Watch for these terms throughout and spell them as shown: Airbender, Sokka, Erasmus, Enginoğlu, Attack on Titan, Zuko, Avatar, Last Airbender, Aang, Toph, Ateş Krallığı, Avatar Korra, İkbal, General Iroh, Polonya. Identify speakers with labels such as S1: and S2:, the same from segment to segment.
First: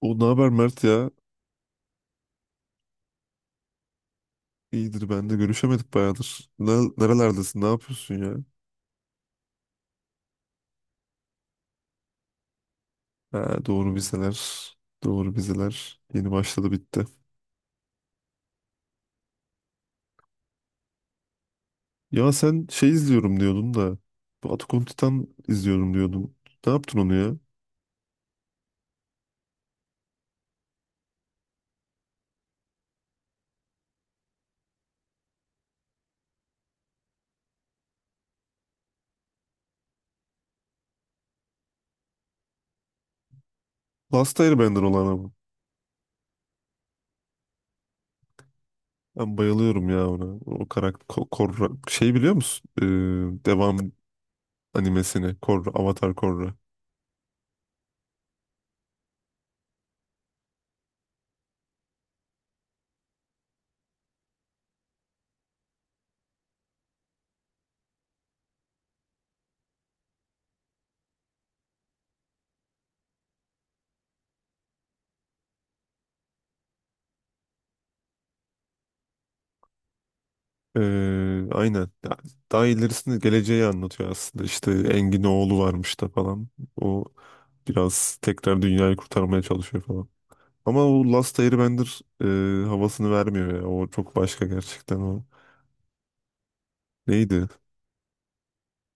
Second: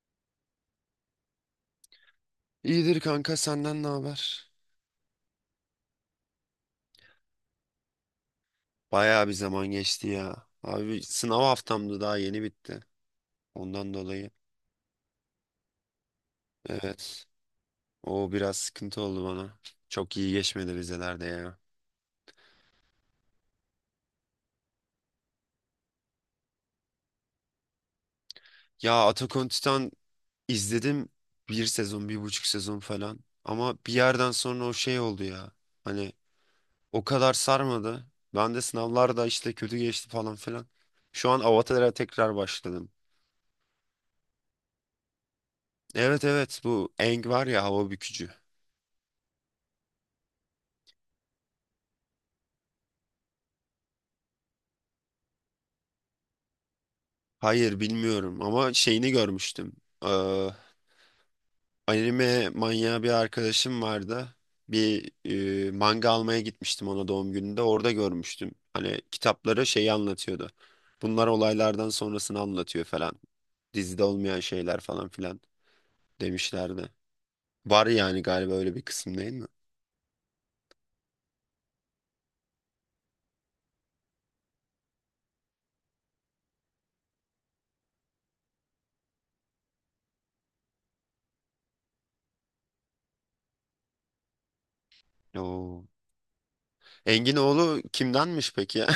S1: O ne haber Mert ya?
S2: İyidir kanka senden ne haber?
S1: İyidir, ben de görüşemedik bayağıdır. Nerelerdesin? Ne yapıyorsun ya?
S2: Bayağı bir zaman geçti ya. Abi sınav haftamdı daha yeni bitti.
S1: Ha, doğru,
S2: Ondan dolayı.
S1: vizeler. Doğru, vizeler. Yeni başladı, bitti.
S2: Evet. O biraz sıkıntı oldu bana. Çok iyi geçmedi vizelerde ya.
S1: Ya sen şey izliyorum diyordun da. Bu Attack on Titan izliyorum diyordun. Ne yaptın onu ya?
S2: Ya Attack on Titan izledim bir sezon, bir buçuk sezon falan. Ama bir yerden sonra o şey oldu ya. Hani o kadar sarmadı. Ben de sınavlarda işte kötü geçti falan filan. Şu an Avatar'a tekrar başladım.
S1: Last Airbender olan ama.
S2: Evet evet, bu Aang var ya, hava bükücü.
S1: Ben bayılıyorum ya ona. O karakter Korra. Şey biliyor musun? Devam animesini. Korra. Avatar Korra.
S2: Hayır bilmiyorum ama şeyini görmüştüm. Ee, Anime manyağı bir arkadaşım vardı. Bir manga almaya gitmiştim ona doğum gününde. Orada görmüştüm. Hani kitapları şeyi anlatıyordu. Bunlar olaylardan sonrasını anlatıyor falan. Dizide olmayan şeyler falan filan demişlerdi. Var yani galiba öyle bir kısım, değil mi?
S1: Ee, aynen. Ya, daha ilerisinde geleceği anlatıyor aslında. İşte Engin oğlu varmış da falan. O biraz tekrar dünyayı kurtarmaya çalışıyor falan. Ama o Last Airbender havasını vermiyor ya. O çok başka gerçekten o.
S2: Oo.
S1: Neydi?
S2: Enginoğlu kimdenmiş peki ya?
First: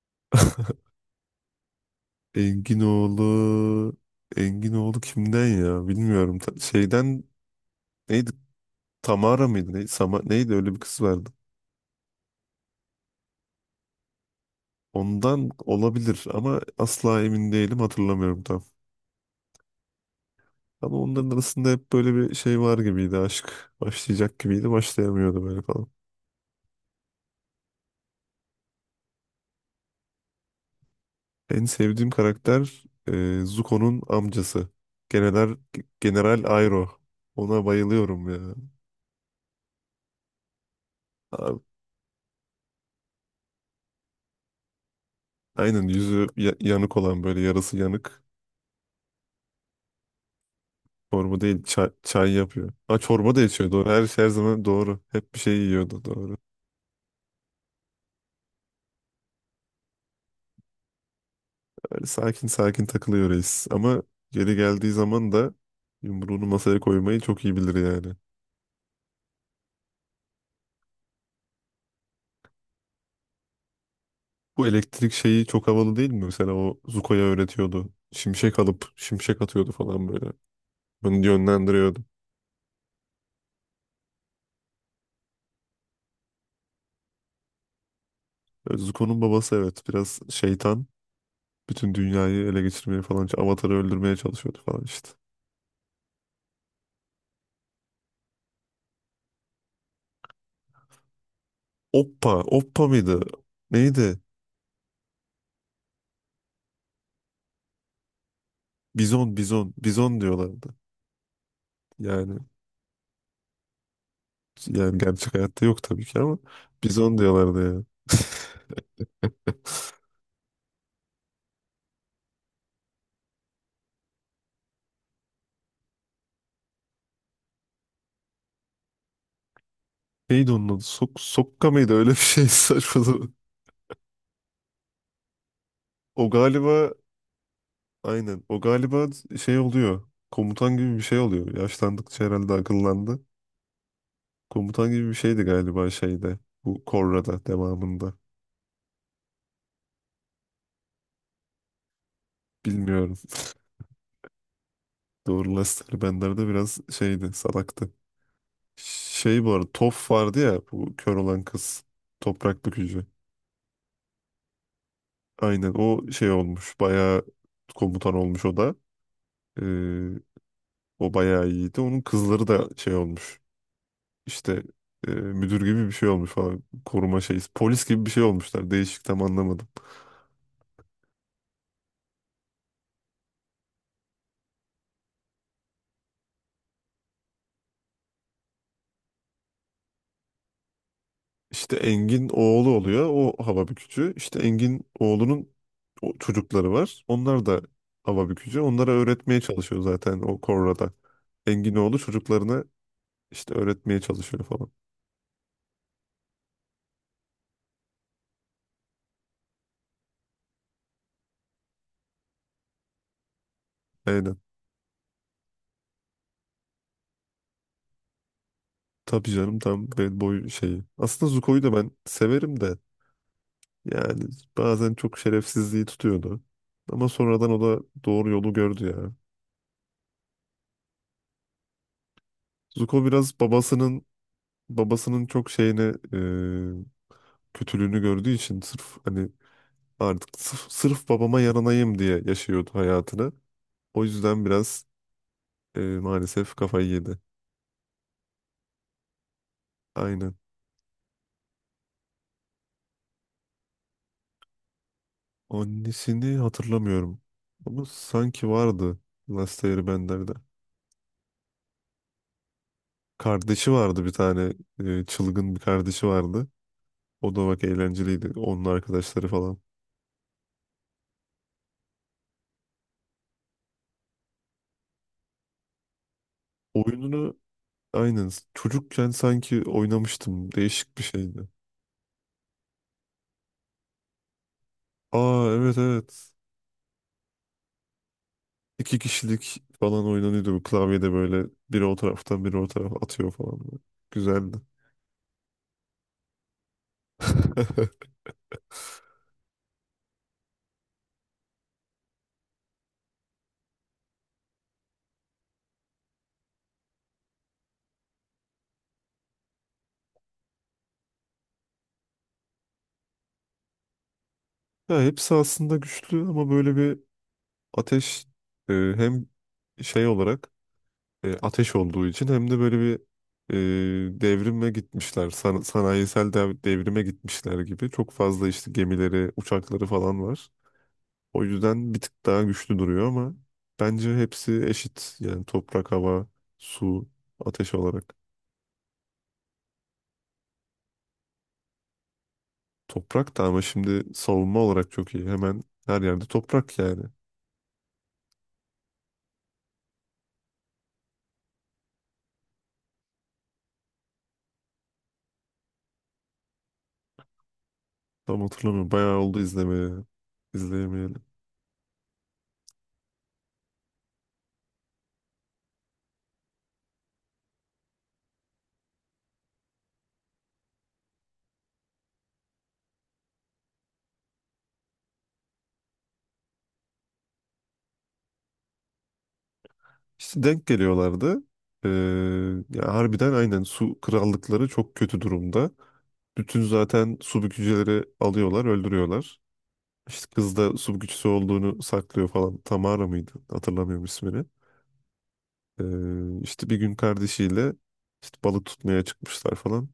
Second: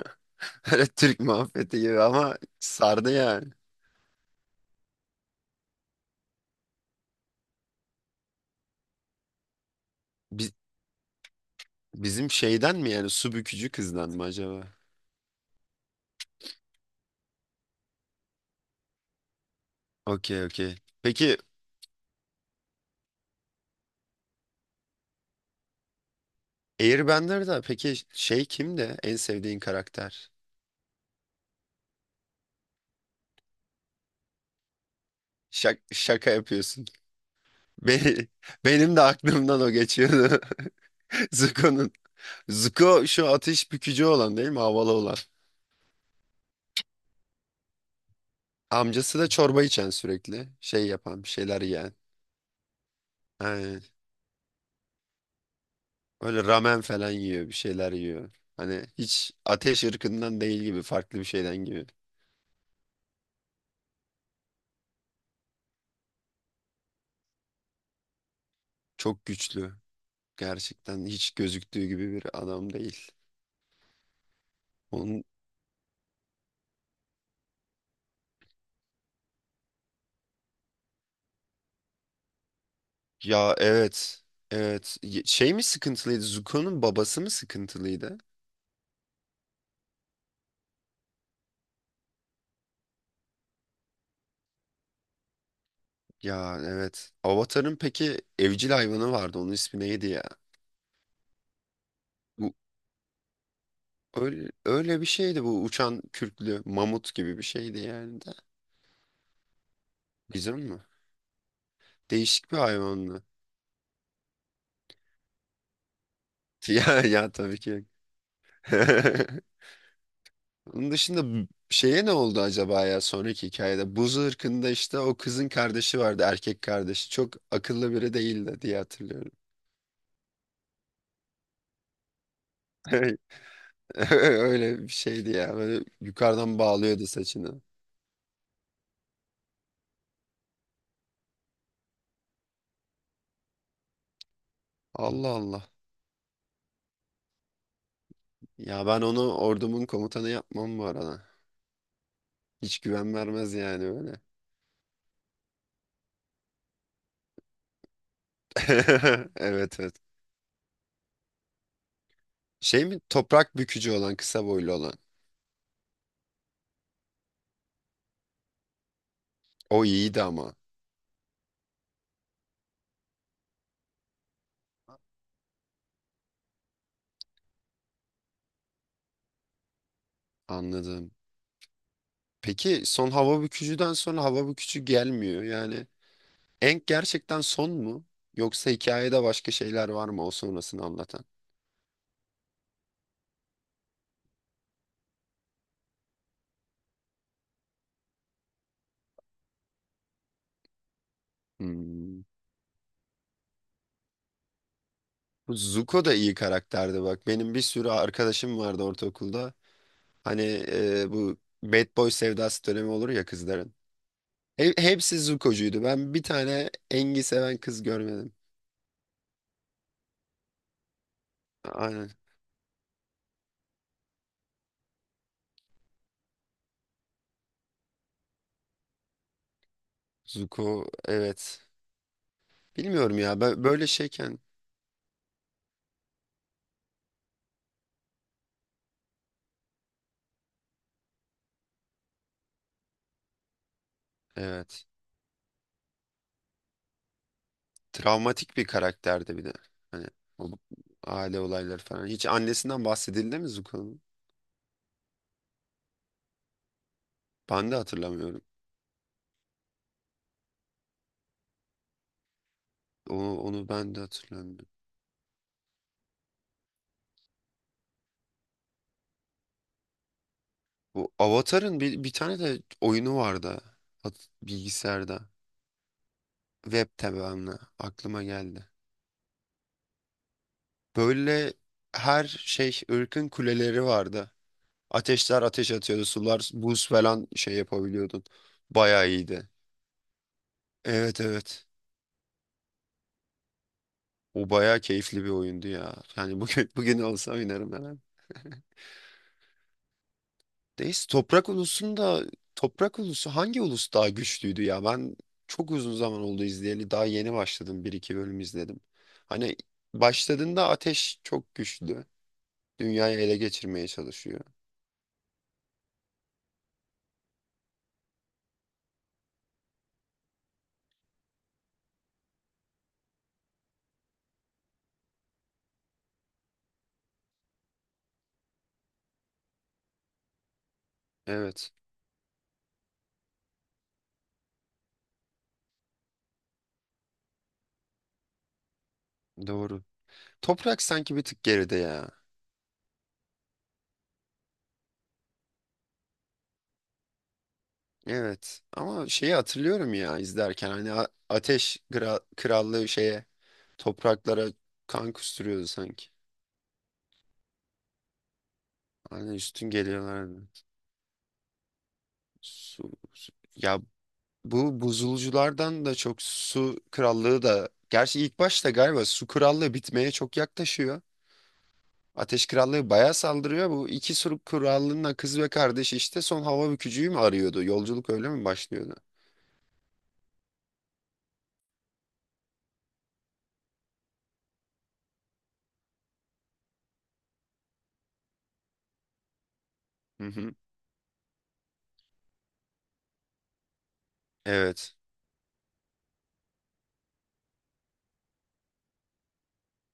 S2: Öyle Türk muhabbeti gibi ama
S1: Engin
S2: sardı yani.
S1: oğlu... Engin oğlu kimden ya? Bilmiyorum. Şeyden neydi? Tamara mıydı? Neydi? Sama...
S2: Biz,
S1: neydi? Öyle bir kız vardı.
S2: Bizim şeyden mi yani, su bükücü kızdan mı acaba?
S1: Ondan olabilir ama asla emin değilim, hatırlamıyorum tam.
S2: Okey okey.
S1: Ama onların
S2: Peki
S1: arasında hep böyle bir şey var gibiydi, aşk. Başlayacak gibiydi, başlayamıyordu böyle falan.
S2: Airbender'da peki şey kimdi? En sevdiğin karakter?
S1: En sevdiğim karakter Zuko'nun amcası. General,
S2: Şaka
S1: General
S2: yapıyorsun.
S1: Airo. Ona bayılıyorum
S2: Be-
S1: ya.
S2: Benim de aklımdan o geçiyordu.
S1: Abi,
S2: Zuko'nun. Zuko şu ateş bükücü olan, değil mi? Havalı olan.
S1: aynen, yüzü yanık olan, böyle yarısı yanık.
S2: Amcası da çorba içen sürekli. Şey yapan, bir
S1: Çorba değil,
S2: şeyler
S1: çay,
S2: yiyen.
S1: çay yapıyor. Ha, çorba da içiyor,
S2: Aynen.
S1: doğru. Her şey her zaman doğru. Hep bir şey yiyordu, doğru.
S2: Öyle ramen falan yiyor, bir şeyler yiyor. Hani hiç ateş ırkından değil gibi, farklı bir şeyden gibi.
S1: Böyle sakin sakin takılıyor reis. Ama geri geldiği zaman da yumruğunu masaya koymayı çok iyi bilir yani.
S2: Çok güçlü. Gerçekten hiç gözüktüğü gibi bir adam değil.
S1: Bu elektrik
S2: Onun
S1: şeyi çok havalı değil mi? Mesela o Zuko'ya öğretiyordu. Şimşek alıp şimşek atıyordu falan böyle. Bunu yönlendiriyordu.
S2: ya evet. Evet. Şey mi sıkıntılıydı? Zuko'nun babası mı sıkıntılıydı?
S1: E, Zuko'nun babası, evet, biraz şeytan. Bütün dünyayı ele geçirmeye falan, Avatar'ı öldürmeye çalışıyordu falan işte.
S2: Ya evet. Avatar'ın peki evcil hayvanı vardı. Onun ismi neydi ya?
S1: Oppa,
S2: Bu
S1: Oppa mıydı? Neydi?
S2: öyle, öyle bir şeydi, bu uçan kürklü mamut gibi bir şeydi yani de.
S1: Bizon, Bizon, Bizon
S2: Bizim
S1: diyorlardı.
S2: mi?
S1: Yani
S2: Değişik bir hayvandı.
S1: yani gerçek hayatta yok tabii ki ama
S2: Ya
S1: Bizon
S2: ya tabii ki.
S1: diyorlardı ya.
S2: Onun dışında şeye ne oldu acaba ya sonraki hikayede? Buz ırkında işte o kızın kardeşi vardı, erkek kardeşi. Çok akıllı biri değildi diye hatırlıyorum.
S1: Neydi onun adı? Sok Sokka mıydı? Öyle bir şey saçmalı.
S2: Öyle bir şeydi ya. Böyle
S1: O
S2: yukarıdan
S1: galiba
S2: bağlıyordu saçını.
S1: aynen. O galiba şey oluyor. Komutan gibi bir şey oluyor. Yaşlandıkça herhalde akıllandı. Komutan gibi bir
S2: Allah
S1: şeydi
S2: Allah.
S1: galiba şeyde. Bu Korra'da devamında.
S2: Ya ben onu ordumun komutanı yapmam bu arada. Hiç güven
S1: Bilmiyorum.
S2: vermez yani öyle.
S1: Doğru, Lester Bender de biraz şeydi. Salaktı. Şey, bu arada
S2: Evet evet.
S1: Toph vardı ya. Bu kör olan kız. Toprak
S2: Şey mi?
S1: bükücü.
S2: Toprak bükücü olan, kısa boylu olan.
S1: Aynen, o şey olmuş. Bayağı komutan olmuş o da.
S2: O
S1: Ee,
S2: iyiydi ama.
S1: O bayağı iyiydi. Onun kızları da şey olmuş. İşte müdür gibi bir şey olmuş falan. Koruma şeyi, polis gibi bir şey olmuşlar. Değişik, tam anlamadım.
S2: Anladım. Peki son hava bükücüden sonra hava bükücü gelmiyor. Yani Enk gerçekten son mu? Yoksa hikayede başka şeyler var mı o sonrasını anlatan?
S1: İşte Engin oğlu oluyor. O hava bükücü. İşte Engin oğlunun o çocukları var. Onlar da hava bükücü. Onlara öğretmeye çalışıyor zaten o Korra'da. Engin oğlu
S2: Hmm.
S1: çocuklarına işte öğretmeye çalışıyor falan.
S2: Bu Zuko da iyi karakterdi bak. Benim bir sürü arkadaşım vardı ortaokulda. Hani bu bad boy sevdası dönemi olur ya kızların.
S1: Aynen.
S2: Hepsi Zuko'cuydu. Ben bir tane Engi seven kız görmedim.
S1: Tabii canım, tam bad boy şeyi. Aslında Zuko'yu da ben
S2: Aynen.
S1: severim de yani bazen çok şerefsizliği tutuyordu. Ama sonradan o da doğru yolu gördü ya.
S2: Zuko evet.
S1: Zuko
S2: Bilmiyorum ya.
S1: biraz
S2: Böyle
S1: babasının
S2: şeyken
S1: babasının çok şeyini e, kötülüğünü gördüğü için sırf, hani, artık sırf babama yaranayım diye yaşıyordu hayatını. O yüzden biraz
S2: evet.
S1: maalesef kafayı yedi.
S2: Travmatik bir karakterdi bir de. Hani
S1: Aynen.
S2: o aile olayları falan. Hiç annesinden bahsedildi mi Zuko'nun?
S1: Annesini hatırlamıyorum.
S2: Ben de
S1: Ama
S2: hatırlamıyorum.
S1: sanki vardı Last Airbender'de.
S2: Onu
S1: Kardeşi
S2: ben de
S1: vardı bir tane,
S2: hatırlamıyorum.
S1: çılgın bir kardeşi vardı. O da bak eğlenceliydi. Onun arkadaşları falan.
S2: Bu Avatar'ın bir tane de oyunu vardı. Bilgisayarda. Web
S1: Oyununu
S2: tabanlı. Aklıma
S1: aynen
S2: geldi.
S1: çocukken sanki oynamıştım. Değişik bir şeydi.
S2: Böyle her şey ırkın kuleleri vardı. Ateşler
S1: Aa,
S2: ateş
S1: evet
S2: atıyordu.
S1: evet.
S2: Sular buz falan şey yapabiliyordun.
S1: İki
S2: Bayağı iyiydi.
S1: kişilik falan oynanıyordu bu klavyede,
S2: Evet
S1: böyle
S2: evet.
S1: biri o taraftan biri o tarafa atıyor falan, böyle.
S2: O
S1: Güzeldi.
S2: bayağı keyifli bir oyundu ya. Yani bugün bugün olsa oynarım herhalde. Deist toprak ulusunda toprak ulusu hangi ulus daha güçlüydü ya? Ben çok uzun zaman oldu izleyeli. Daha yeni başladım. Bir iki bölüm izledim. Hani başladığında ateş çok güçlü. Dünyayı ele geçirmeye çalışıyor.
S1: Ya hepsi aslında güçlü ama böyle bir ateş, hem şey olarak, ateş olduğu için hem de böyle bir devrime gitmişler. Sanayisel devrime gitmişler gibi. Çok fazla işte gemileri, uçakları falan var. O
S2: Evet,
S1: yüzden bir tık daha güçlü duruyor ama bence hepsi eşit. Yani toprak, hava, su, ateş olarak.
S2: doğru. Toprak sanki bir tık geride ya.
S1: Toprak da ama şimdi savunma olarak çok iyi. Hemen her yerde toprak yani.
S2: Evet ama şeyi hatırlıyorum ya izlerken hani ateş krallığı şeye, topraklara kan kusturuyordu sanki.
S1: Tam hatırlamıyorum. Bayağı
S2: Hani
S1: oldu
S2: üstün
S1: izlemeye.
S2: geliyorlardı.
S1: İzleyemeyelim.
S2: Ya, bu buzulculardan da çok su krallığı da gerçi ilk başta galiba su krallığı bitmeye çok yaklaşıyor. Ateş krallığı bayağı saldırıyor. Bu iki su krallığının kız ve kardeşi işte son hava bükücüyü mü arıyordu? Yolculuk öyle mi başlıyordu?
S1: İşte denk geliyorlardı. Ee, Ya harbiden aynen, su krallıkları çok kötü durumda. Bütün zaten su bükücüleri alıyorlar, öldürüyorlar.
S2: Hı
S1: İşte
S2: hı.
S1: kız da su bükücüsü olduğunu saklıyor falan. Tamara mıydı? Hatırlamıyorum ismini.
S2: Evet.
S1: İşte bir gün kardeşiyle işte balık tutmaya çıkmışlar falan.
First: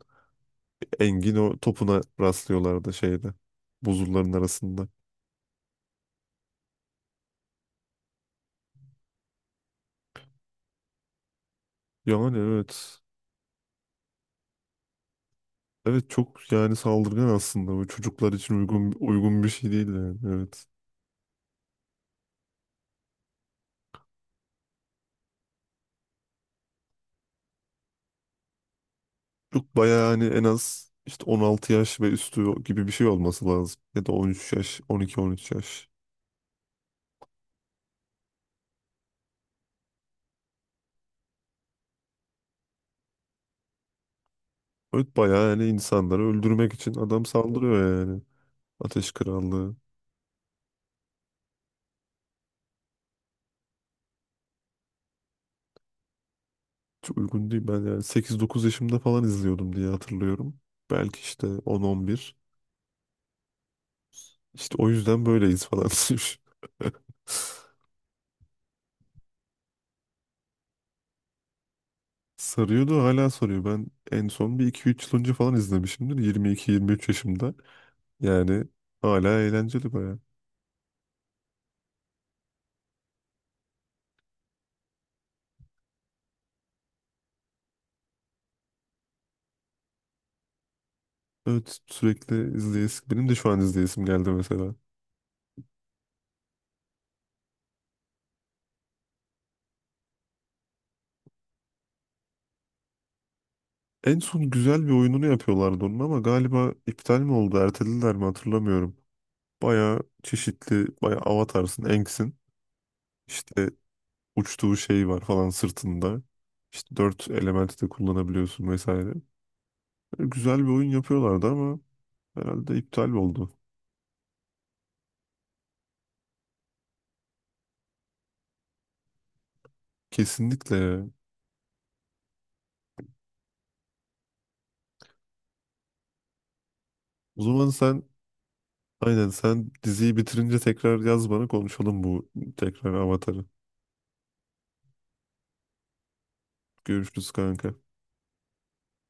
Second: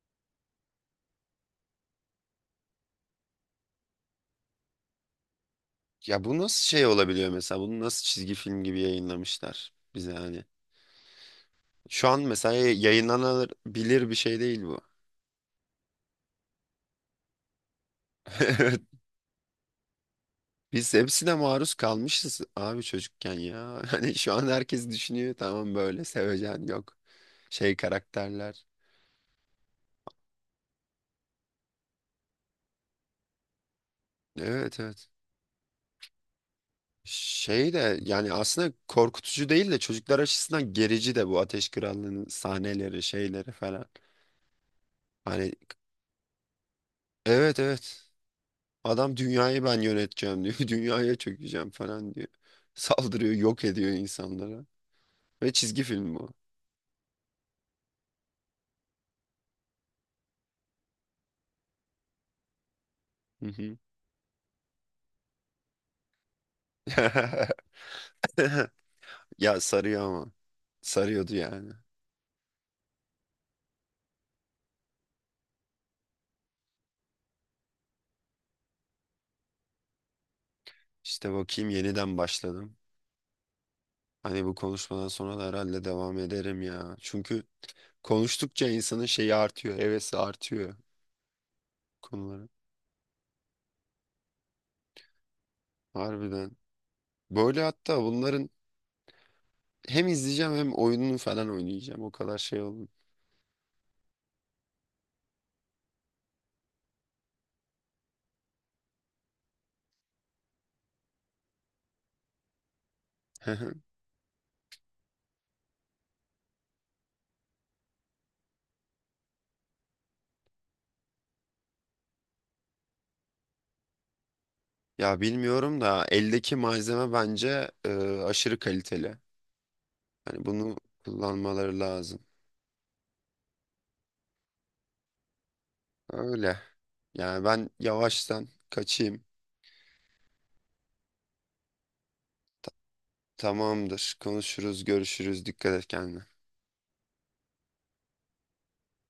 S1: Engin o topuna rastlıyorlardı şeyde. Buzulların arasında.
S2: Ya bu nasıl şey olabiliyor mesela? Bunu nasıl çizgi film gibi yayınlamışlar bize hani? Şu an
S1: Yani
S2: mesela
S1: evet.
S2: yayınlanabilir bir şey değil bu.
S1: Evet, çok yani saldırgan aslında. Bu çocuklar için uygun uygun bir şey değil yani. Evet.
S2: Biz hepsine maruz kalmışız abi çocukken ya. Hani şu an herkes düşünüyor tamam böyle sevecen, yok. Şey karakterler.
S1: Çok bayağı hani en az işte 16 yaş ve üstü gibi bir şey olması lazım. Ya da 13 yaş,
S2: Evet evet.
S1: 12-13 yaş.
S2: Şey de yani aslında korkutucu değil de çocuklar açısından gerici de bu Ateş Krallığı'nın sahneleri şeyleri falan.
S1: Evet bayağı
S2: Hani
S1: yani insanları öldürmek için adam
S2: evet
S1: saldırıyor
S2: evet,
S1: yani. Ateş
S2: adam dünyayı
S1: Krallığı.
S2: ben yöneteceğim diyor. Dünyaya çökeceğim falan diyor. Saldırıyor, yok ediyor insanlara. Ve çizgi film bu.
S1: Çok uygun değil. Ben yani 8 9 yaşımda falan izliyordum diye hatırlıyorum. Belki işte on, on bir.
S2: Hı hı.
S1: İşte o yüzden böyleyiz falan demiş.
S2: Ya sarıyor ama. Sarıyordu yani.
S1: Sarıyordu, hala sarıyor. Ben en son 1 2 3 yıl önce falan izlemişimdir, 22 23 yaşımda. Yani hala eğlenceli baya.
S2: İşte bakayım yeniden başladım. Hani bu konuşmadan sonra da herhalde devam ederim ya. Çünkü konuştukça insanın şeyi artıyor, hevesi artıyor
S1: Evet,
S2: konuları.
S1: sürekli izleyesim. Benim de şu an izleyesim geldi mesela.
S2: Harbiden. Böyle hatta bunların hem izleyeceğim hem oyununu falan oynayacağım. O kadar şey oldu.
S1: En son güzel bir oyununu yapıyorlardı onun ama galiba iptal mi oldu, ertelediler mi hatırlamıyorum. Baya çeşitli, baya Avatar'sın, Aang'sin. İşte uçtuğu şey var falan sırtında. İşte 4 elementi de kullanabiliyorsun vesaire. Güzel bir oyun yapıyorlardı ama herhalde iptal oldu.
S2: Ya bilmiyorum da eldeki malzeme bence aşırı kaliteli. Hani
S1: Kesinlikle
S2: bunu
S1: ya.
S2: kullanmaları lazım. Öyle.
S1: O
S2: Yani
S1: zaman
S2: ben
S1: sen
S2: yavaştan kaçayım.
S1: aynen, sen diziyi bitirince tekrar yaz bana, konuşalım bu, tekrar Avatar'ı.
S2: Tamamdır. Konuşuruz, görüşürüz. Dikkat et kendine.
S1: Görüşürüz kanka.